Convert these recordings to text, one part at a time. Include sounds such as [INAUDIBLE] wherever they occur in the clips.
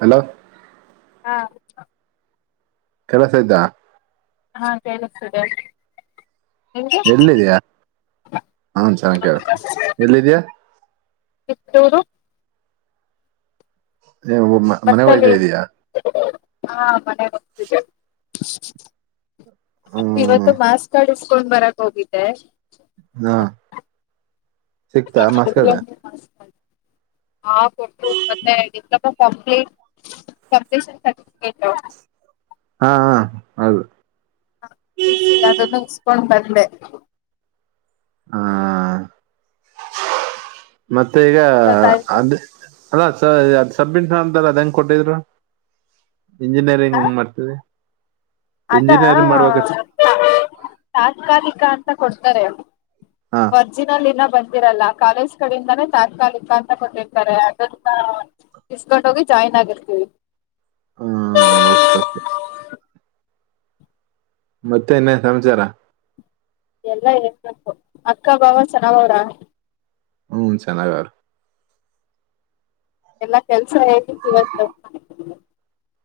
Hello ಹಾ ಕೆಳ್ಸತೈಯ್ತಾ ಹಾ ಕೇಳಿಸ್ತಿದೆ ಯಲ್ಲಿದಿಯ ಹೂನ್ ಚೆನ್ನಗ್ ಕೇಳ್ತು ಎಲ್ಲಿದಿಯ ತಿಪ್ಟೂರು ಬಸ್ ಮನೆ ಲ್ಲಿ ಹೋಯ್ತಾ ಇದೀಯಾ ಹಾ ಮನೆ ಹೋಗ್ತಿದ್ದೆ ಹ್ಮ್ ಇವತ್ತು ಮಾಸ್ ಕಾರ್ಡ್ ಇಸ್ಕೊಂಡ್ ಬರಕ್ ಹೋಗಿದ್ದೆ ಹಾ ಸಿಕ್ತಾ ಮಸ್ಕಡ್ ಹಾ ಕೊಟ್ಟಲು ಮೆ ಇ ಕಂಪ್ಲಿಟ್ ಕಂಪ್ಲಷನ್ ಸರ್ಟಿಫಿಕಟ್ ಹಾ ಹ ಹೌದು ಡ ಹಾ ಮತ್ತೆ ಈಗ ಅದು ಅಲ್ಲ ಸ ಅದ ಸಬ್ ಇಸ್ ಅಂತಾರ ಅದ ಹೆಂಗ್ ಕೊಟ್ಟಿದ್ರು ಇಂಜಿನಿಯರಿಂಗ್ ಹೆಂಗ್ ಮಾಡ್ತರಿ ಅದಾ ತಾತ್ಕಾಲಿಕ ಅಂತ ಕೊಡ್ತಾರೆ ಹಾ ವರ್ಜಿನಲ್ ಇನ ಬಂದ ರಲ್ಲ ಕಾಲೇಜ್ ಕಡಿಂದಾನೇ ತಾತ್ಕಾಲಿಕ ಅಂತ ಕೊಟ್ಟಿರ್ತಾರೆ ಅದ ಇಸ್ಕೊಂಡ ಹೋಗಿ ಜಾಯಿನ್ ನಗರ್ ಹ್ಮ ವಸ್ತ ಮತ್ತೆ ಇನ್ನೇನ್ ಸಂಚಾರ ಎಲ್ಲ ಇ ಅಕ್ಕ ಬಾಾವ ಚೆನ್ನ ಅವ್ರ ಹ್ಮ್ ಸನಾಗಾರ ಎಲ್ಲಾ ಕೆಲ್ಸ ಹೇತಿತ್ತು ಇವತ್ತು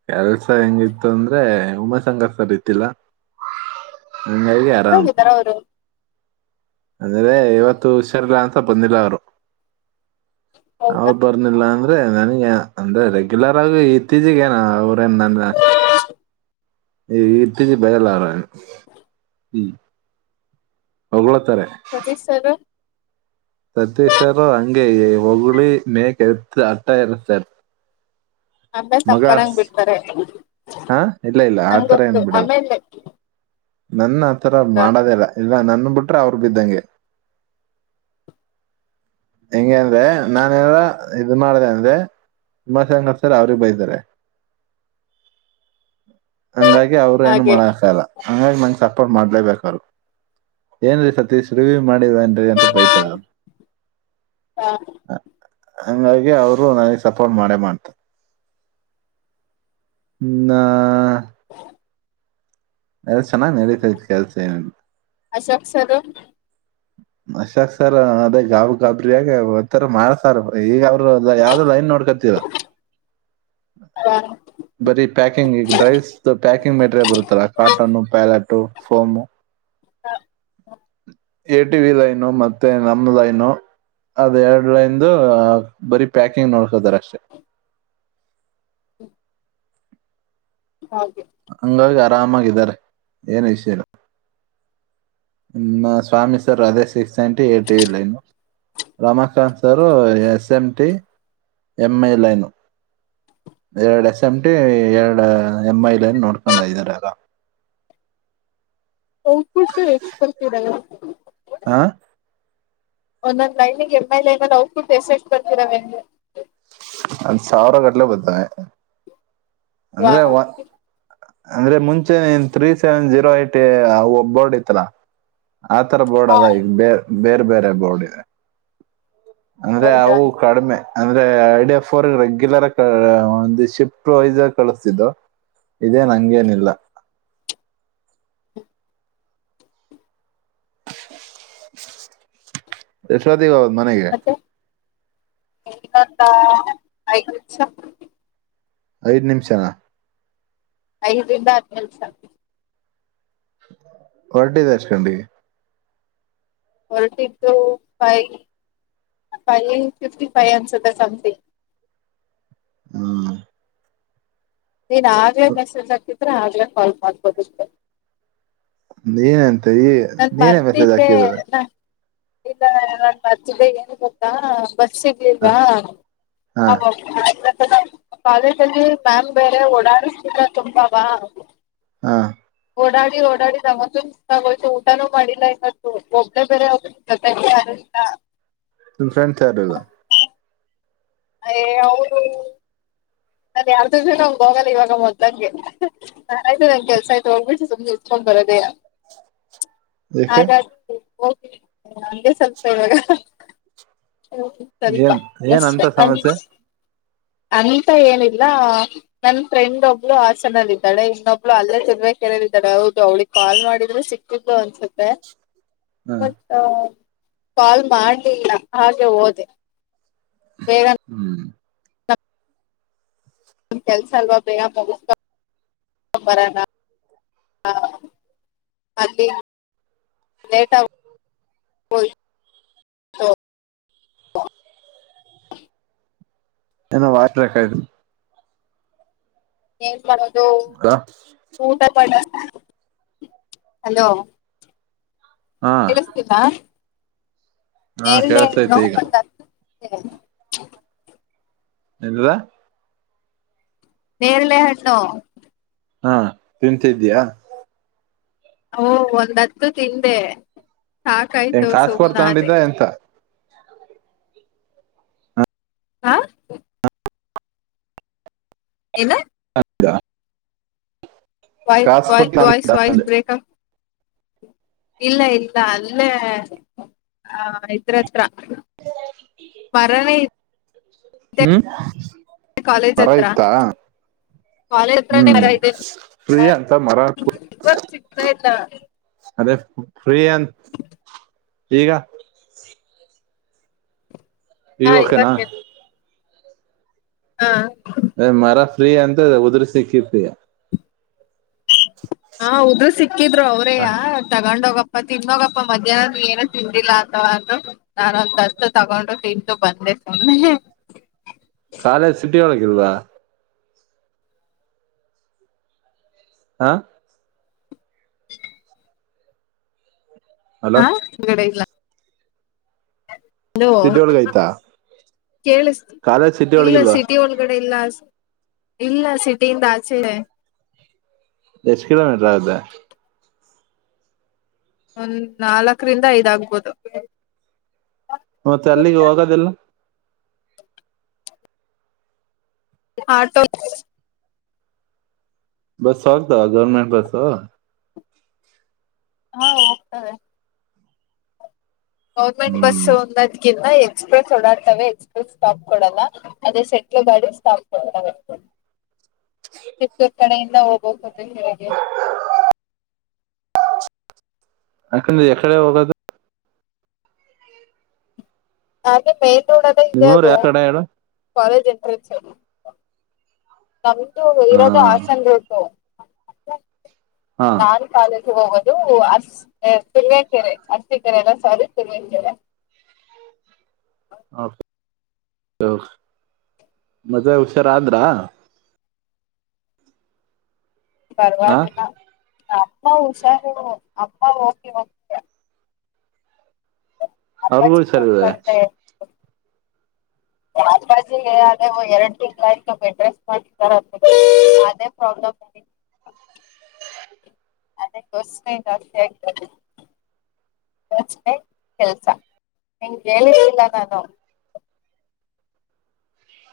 ಕೆಲ್ಸ ಹೆಂಗಿತ್ತು ಅಂದ್ರೆ ಉಮಾಶಕರ್ ಸರ್ ಇತಿಲ್ಲ ನಿಂಗ ಕೇರಾಮ ಅಂದ್ರೆ ಇವತ್ತು ಹುಷಾರಲ್ಲಾ ಅಂತ ಬಂದಿಲ್ಲ ಅವರು ಅವ್ರು ಬರ್ಂದಿಲ್ಲ ಅಂದ್ರ ಅದೇ ನನಗೆ ಅಂದ್ರೆ ರೆಗ್ಯುಲರ್ ಆಗಿ ಇತ್ತೀಚಗ ಏನ ಅವ್ರೇನ್ ನ ಈ ಇತ್ತಚಿ ಬಯಲ ಆರ ಹ್ಮ ಅವಳ ಸಜತ್ ಸರ್ ಸತೀಶ್ವಾರೋ ಅಂಗೇಯೇ ಒಗುಳಿ ಮೇ ಕೆತ್ತು ಅಟ್ಟಸರ್ ಆಮೇ ತಪನಂಗ್ ಬಿಡ್ತಾರೆ ಹಾ ಇಲ್ಲ ಇಲ್ಲ ಆತರ ಏನ್ ಬಿಡದು ನನ್ ಆತರ ಮಾಡದಿಲ್ಲ ಇಲ್ಲ ನನ್ ಬಿಟ್ಟು ಅವರ್ಬಿದ್ದಂಗೆ ಹೆಂಗಗೆ ಅಂದ್ರೆ ನಾನ ಎಲ್ಲ ಇದ ಮಾಡ್ದ ಅಂದೆ ಮ್ಮಸ್ಂಗ ಸರ್ ಅವ್ರೇ ಬೈತಾರೆ ಹಂಗಾಗಿ ಅವ್ರು ಏನು ಮಾಡಕಲ್ಲ ಹಂಗಾಗಿ ನಂಗ ಸಾ ಮಾಡ್ಲೇಬೇಕಾದು ಏನ್ ರೀ ಸತೀಶ್ ರಿಗ ಮಾಡಿವ ಅಂತ ಬೈತಲ್ಲ ಹ ಹಂಗಾಗಿ ಅವರು ನನಗ್ ಸಪೋರ್ಟ್ ಮಾಡೇ ಮಾಡ್ತ ನಾ [INAUDIBLE] ಚೆನ್ನಾಗಿ ನಡಿತೈತೆ ಕೆಲಸ ಏನು ಅಶೋಕ್ ಸರ್ ಅಶಾಕ್ ಸರ್ ಅದೇ ಗಾಬ ಗಾಬರಿಯಾಗ ಒಥರ ಮಾಡಸಾರ್ ಈಗ ಯಾವ್ದ ಲೈನ್ ನೋಡ್ಕತೀರ ಹಾ ಬರೀ ಪ್ಯಾಕಿಂಗ್ ಈ ಡ್ರೈಸ್ ಪ್ಯಾಕಿಂಗ್ ಮೆಟೀರಿಯಲ್ ಬರುತ್ತಲ್ಲಾ ಕಾಟನ್ನು ಪ್ಯಾಲಟು ಸೋಮು ಹ ಹ ಎ ಟಿ ವಿ ಲೈನು ಮತ್ತೆ ನಮ ಲೈನು ಅದ್ ಎರಡ್ ಲೈಂದು ಬರಿ ಪ್ಯಾಕಿಂಗ್ ನೋಡ್ಕತಾರ್ ಅಷ್ಟೆ ಹಂಗಾಗಿ ಆರಾಮಾಗಿದ್ದಾರೆ ಏನು ಇಸ್ಸು ಇಲ್ಲಾ ಸ್ವಾಮಿ ಸರ್ ಅದೇ ಸಿಕ್ಸ್ ನೈಂಟಿ ಏಟ್ ಇಲ್ಲ ಇನು ರಮಾಕಾಂತ್ ಸಾರ ಎಸ್ಎಂಟ ಎಂಐಲೈನು ಎರಡು ಎಸ್ ಎಂ ಟಿ ಎರಡು ಎಮ್ ಐ ಎನ್ ನೋಡ್ಕದರಾಗ ಒಪಸ ಎಕ್ಸ್ಪರ್ತದೆ ಆ ಒಂದೊಂದ್ ಲೈನಿಗೆ ಎಮ್ ಲ್ ನ ನಾ್ ಕೂಟ್ಟು ಎಸ ಎಸ್ ಬರ್ತಿರಾವಗೆ ಒಂದ್ ಸಾವಿರ ಗಟ್ಲೆ ಬರ್ತಾವೆ ವಾವ್ ಅಂದ್ರೆ ಮುಂಚೆನ್ three seven zero eight board ಇತ್ತಲಾ ಆತರ ಬೋರ್ಡ್ ಅಲ್ಲ ಈಗ ಬೇ ಬೇರೆ ಬೇರೆ ಬೋರ್ಡ್ ಇದೆ ಅಂದ್ರೆ ಅವು ಕಡಿಮೆ ಅಂದ್ರೆ ಡ ಫೋ ರೆಗ್ಯುಲರ್ ಒಂದು ಶಿಫ್ಟ್ ವೈಸರ್ ಕಳಿಸ್ತಿದ್ದು ಇದೇನ್ ಅಂಗೆನ್ ಇಲ್ಲ [INAUDIBLE] [INAUDIBLE] ಎಷ್ಟೂ ಹೊತ್ತಿಗೆ ಹೋದೆ ಮನೆಗೆ ಇ ಆಯ [UNINTELLIGIBLE] ಐದು ನಿಮಿಷ ಐದು ರಿಂದ ಹತ್ತು ನಿಮಿಷ ಹೊರಟಿದ್ದು ಎಷ್ಟು ಗಂಟೆಗೆ ಹೊರಟಿದ್ದು ಫೈ ಅ ಫೈ ಫಿಫ್ಟಿ ಫೈವ ಅನುಸ್ತೆ ಸಂಥಿಂಗ್ ಹ್ಮ ನೀನ್ ಆದ್ರೇ ಮೆಸೇಜ್ ಹಾಕಿದ್ರೆ ಆದ್ರೆ ಕಾಲ್ ಮಾಡ್ಬೋದಿರ್ತೇನೆ ನೀನಂತ ಈ ನಾನ್ ನೀನೇ ಮೆಸೇಜ್ ಮರ್ತಿದ್ದೆ ಹಾಕಿದ್ರೆ ನ ಇಲ್ಲ ನಾನ್ ಮರ್ತಿದ್ದೆ ಏನ್ ಗೊತ್ತಾ ಬಸ್ ಹ ಇದಿಲ್ವಾ ಹ ಕಾಲೇಜ ಅಲ್ಲಿ ಮ್ಯಾಮ್ ಬೇರೆ ಓಡಾಡಿಸತರ ತುಂಬ ವ ಹಾ ಓಡಾಡಿ ಓಡಾಡಿ ಸುಸ್ತು ಆಗೋಯ್ತು ಊಟನು ಮಾಡಿಲ್ಲ ಇವತ್ತು ಒಬ್ಬಳೇ ಬೇರೆ ಜೊತೆಗೆ ಯಾರು ಇಲ್ಲಾ ನಿಮ್ ಫ್ರೆಂಡ್ಸ್ ಯಾರು ಇಲ್ಲ ಅಯ ಅವರು ನನ್ ಯಾರ ಜೊತೇನು ಹಂಗೆ ಹೋಗಲ್ಲ ಇವಾಗ ಮೋದಲಂಗೆ ನಾನು ಆಯ್ತು ನನ್ ಕೆಲ್ಸ ಆಯತು ಹೋಗ್ಬಿಟ್ಟು ಸುಮ್ನೆ ಹೋಗಿ ಬರೋದೇ ಏಕೆ ಆಗಾಗಿ ಹೋಗ ಹಂಗೆ ಸ್ವಲ್ಪ ಇವಾಗ ಹ ಸರಿತ ಏನ್ ಏನ್ ಅಷ್ಟ ಅಂತ ಅ ಸಮಸ್ಯೆ [UNINTELLIGIBLE] [UNINTELLIGIBLE] ಏನಿಲ್ಲ ನನ್ನ್ ಫ್ರೆಂಡ್ ಒಬ್ಳು ಹಾಸನ್ ಅಲ್ಲಿ ಇದ್ದಾಳೆ ಇನ್ನೊಬ್ಳು ಅಲ್ಲೇ [UNINTELLIGIBLE] ಹೌದು ಅವ್ಳಿಗೆ ಕಾಲ್ ಮಾಡಿದ್ರೆ [UNINTELLIGIBLE] ಅನ್ಸುತ್ತೆ. ಹ ಮತ್ತ್ ಕಾಲ್ ಮಾಡಲಿಲ್ಲ ಹಾಗೆ ಹೋದೆ. ಹ್ಮು ನನ್ನ್ ಕೆಲ್ಸ ಎಲ್ಲಾ ಬೇಗಾ ಮುಗುಸ್ಕೊ [UNINTELLIGIBLE] ಅಲ್ಲಿ ಲೇಟ ಆಗಿ ಹೋಯ್ತು. [UNINTELLIGIBLE] ಏನ್ ಮಾಡೋದು ಊಟ ಪಡ. ಹಲೋ ಹಾ ಕೆೇಳಸ್ತಿಲ್ಲಾ ಹಾ ಕೇಳಸ್ತೈತೆ ಈಗ [UNINTELLIGIBLE] [UNINTELLIGIBLE] ನೇರಳೆ ಹಣ್ಣು. ಹಾ ತಿಂತಿದ್ದೀಯಾ. ಓ ಒಂದ್ ಹತ್ತು ತಿಂದೆ ಏನ್ ಸಾಕಾಯ್ತು ಕಾಸ್ ಕೊಡ್ ಸುಮ್ನ ಆದೇ. ತಗೊಂಡಿದ್ದ ಎಂತ ಆ ಏನಾ ಡಾ ವೈ ವೈ ವಾಯ್ಸ್ ತಗೊಂಡಿದ್ದ ವಾಯ್ಸ್ ಅಂದೆ ಬ್ರೇಕ್ ಆ ಇಲ್ಲ ಇಲ್ಲ ಅಲ್ಲೇ ಆ ಇದ್ರತ್ರ. [UNINTELLIGIBLE] ಹ್ಮು ಕಾಲೇಜ್ ಹತ್ರ. ಕಾಲೇಜ ಹ್ಮ್ ಫ್ರೀ ಅಂತ ಮರ [UNINTELLIGIBLE] ಸಿಗ್ತಾ ಇಲ್ಲ. ಅದೇ ಫ್ರೀಯಂತ ಈಗಾ. ಈಗ್ ಓಕೆನಾ. ಆ ಎ ಮರ ಫ್ರೀ ಅಂದೆ ಉದರಿ ಸಿಕ್ಕೆತ್ತಿ. ಆ ಉದ್ರಿ ಸಿಕ್ಕಿದ್ರು ಅವ್ರೇಯ ತಗೊಂಡೋಗ ಮತ್ತ್ ತಿನ್ನೋಗಪ್ಪ ಮಧ್ಯಾಹ್ನ ಏನು ತಿಂದ್ದಿಲ್ಲಾ [UNINTELLIGIBLE] [UNINTELLIGIBLE] [INAUDIBLE] ಕಾಲೇಜ್ ಸಿಟಿ ಒಳಗಿಲ್ಲಾ. ಆ ಹಲೋ ಆ [UNINTELLIGIBLE] ಹಲೋ ಸಿಟಿ ಒಳಗ ಆಯ್ತಾ ಕೇಳಸ್ತಿ ಕಾಲೇಜ್ ಸಿಟಿ ಇಲ್ಲ ಒಳಗಿಲ್ವಾ ಸಿಟಿ ಒಳಗಡೆ. ಇಲ್ಲ ಸು ಇಲ್ಲ ಸಿಟಿ ಇಂದ ಆಚೆ. ಎಷ್ಟು ಕಿಲೋಮೀಟರ್ ಅದ. ಒಂದ್, ನಾಲ್ಕರಿಂದ ಐದ್ ಆಗಬೋಹುದು. ಮತ್ತೆ ಅಲ್ಲಿಗೆ ಹೋಗೋದೆಲ್ಲ. Auto bus [UNINTELLIGIBLE] government bus. ಹಾ ಹೋಗ್ತವೆ. ಗೌರ್ಮೆಂಟ್ ಹ್ಮ್ ಬಸ್ಸು [UNINTELLIGIBLE] ಎಕ್ಸ್ಪ್ರೆಸ್ ಓಡಾಡ್ತವೆ ಎಕ್ಸ್ಪ್ರೆಸ್ ಸ್ಟಾಪ್ ಕೊಡಲ್ಲ ಅದೇ ಸೆಟ್ಲು ಗಾಡಿ ಸ್ಟಾಪ್ ಕೊಡ್ತವೆ. [INAUDIBLE] [UNINTELLIGIBLE] ಕಡೆಯಿಂದ [UNINTELLIGIBLE] ಅಂಕಲ್ಲ್ ಎಕಡೆ ಹೋಗೋದು. ಹಾಗೆ ಮೈನ್ ರೋಡ್ [UNINTELLIGIBLE] ಇದೆ ನಿಮ್ಮೂರ್ ಅದು ಯಾವ ಕಡೆ ಹೇಳು ಕಾಲೇಜ್ ಎಂಟ್ರೆನ್ಸ್ ಅಲ್ಲಿ. ನಮ್ದು ಹ ಇರೋದು ಆಸನ್ ಉಂಟು ಹಾ ನಾನನ್ ಕಾಲ ಹೋಗುದು ಹ ತಿುಮ್ಮಿಯ ಕೆರೆ ಹಸ್ಕೆರೆ ಎಲ್ಲ ಸದು ತಿ ಕೆರೆ [INAUDIBLE] ಮಜೆ ಹುಷಾರ ಅಂದ್ರಾ ಹ ಪರವಾಗಿಲ್ಲ ಅಮ್ಮ ಹುಷಾರು ಅಮ್ಮ ಹೋಗಿ ಹೋಗತ ಅವ್ರಿಗೂ ಈ ಸಾರ ಇದೆ [INAUDIBLE] ಹ ಬ ಅದ ಎರಡ್ ತಿಂಗಳ ಅಡ್ರೆಸ್ಟ್ ಮಾಡಾರ ಅದೇ ಪ್ರಾಬ್ಲಮ್ [INAUDIBLE] ಅದೇ ತಸ್ ಜಾಸ್ತಿ ಆಗ್ತ ಯೋಚನೆ ಕೆಲ್ಸ ನಿಂಗಗೆ ಹೇಳಿರ್ಲಿಲ್ಲ ನಾನು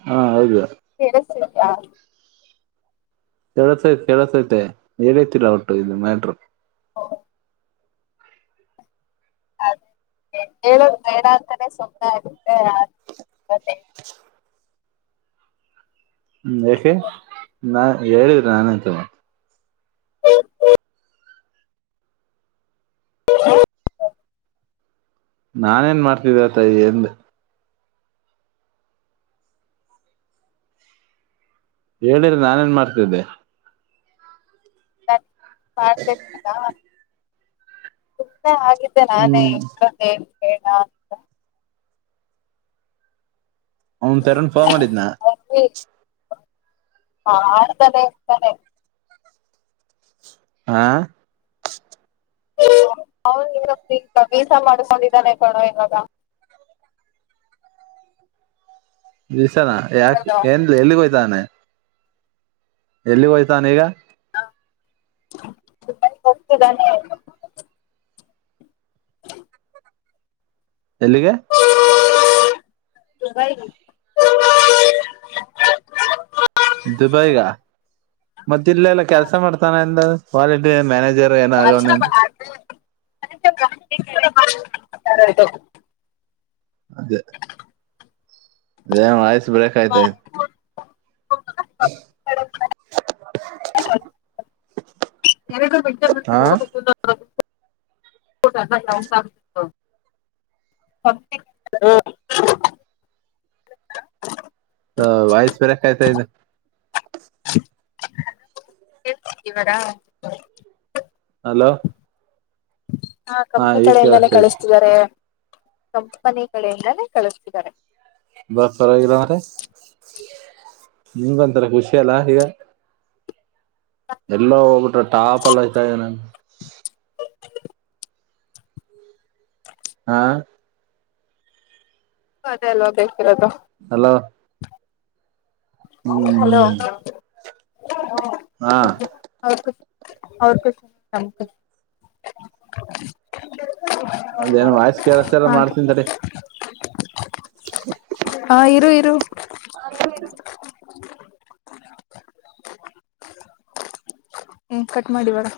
ಹಾ ಹೌದು ಕೇಳುತ್ತಿದ್ದೀಯಾ ಕಸಐತ್ ಕೇಳೋತೈತೆ ಹೇಳೇತಿಲ್ಲ ಒಟ್ಟು ಇ ಮ್ಯಾಟರು ಹೌ ಅದೇ ಹೇಳ ಬೇಡ ಅಂತಾನೇ ಸುಪ್ಪ ಆಗುತ್ತೆ ಮತ್ತೆ ಹ್ಮ್ ಯಏಕೆ ನಾ ಹೇಳಿದ್ರಿ ನಾನಂತ [UNINTELLIGIBLE] ನಾನೇನ್ ಮಾಡ್ತಿದ್ದೆ ತಾಯ ಎಂದ ಹೇಳಿರಿ ನಾನೇನ್ ಮಾಡ್ತಿದ್ದೆ [UNINTELLIGIBLE] ಆಗಿದ್ದೆ ನಾನೇ ಹ್ಮ್ ಇದ್ರ ಏನ್ ಹೇಳೇಳ ಅಂತ ಅವನ್ ತರನ್ ಫೋನ್ ಮಾಡಿದ್ನಾ [UNINTELLIGIBLE] ಆ ಅವನ್ ಈಗ ಈಗ ವೀಸಾ ಮಾಡ್ಕೊಂಡಿದ್ದಾನೆ ಕಣೋ ಇವಾಗ [UNINTELLIGIBLE] ದಸನಾ ಯ ಎಏನ್ ಎಲಿ ಕೊಯ ತಾನ ಎಲ್ಲಿ ಹೋಯ್ತಾನ ಈಗ ಹೋಗತದಾನೆ ಎಲ್ಲಿಗೆ [UNINTELLIGIBLE] ದುಬೈಗ ಮತ್ತ ಇಲ್ಲೆಲ್ಲ ಕೆಲ್ಸ ಮಾಡ್ತಾನ ಎಂದ ಮ್ಯಾನೇಜ [UNINTELLIGIBLE] ಅದೇ [UNINTELLIGIBLE] ಆಐಸ್ ಬ್ರೇಕ ಆಯತ ಹಾ [UNINTELLIGIBLE] ಊಟ [UNINTELLIGIBLE] ಹ ವೈಸ್ ಬರ ಕಾಯ್ತ ಇದು ಹಳ್ತ ಇವರಾ ಹಲೋ ಹಾ ಕಂಪನಿ ಈಗ ಕಡೆಯಿಂದಾನೇ ಕೇಳಸ್ತೈತಿ ಕಳಿಸ್ತಿದ್ದಾರೆ ಕಂಪನಿ ಕಡೆಯಿಂದಾನೇ ಕಳಿಸ್ತಿದ್ದಾರೆ ಬಸ್ ಪರವಾಗಿರ [UNINTELLIGIBLE] ನಿಂಗ ಒಥರ ಖುಷಿ ಅಲ್ಲ ಈಗ ಎಲ್ಲಾ ಹೋಗ್ಬಿಟ್ರ ಟಾಪ್ ಎಲ್ಲ ಇತ ನ [UNINTELLIGIBLE] ಹಾ ಅದೇ ಅಲ್ಲ ಬೇಕಿರೋದು ಹಲೋ ಹಲೋ ಹ್ಮ್ ಹಾ [UNINTELLIGIBLE] ಅದೇನು ವಾಯ್ಸ್ ಕೇಳಸ ಎಲ್ಲ ಹಾಗೆ ಮಾಡ್ತನ್ ತಡಿ ಹಾ ಇರು ಇರು [UNINTELLIGIBLE] ಹ್ಮ್ ಕಟ್ ಮಾಡಿಬೇಡ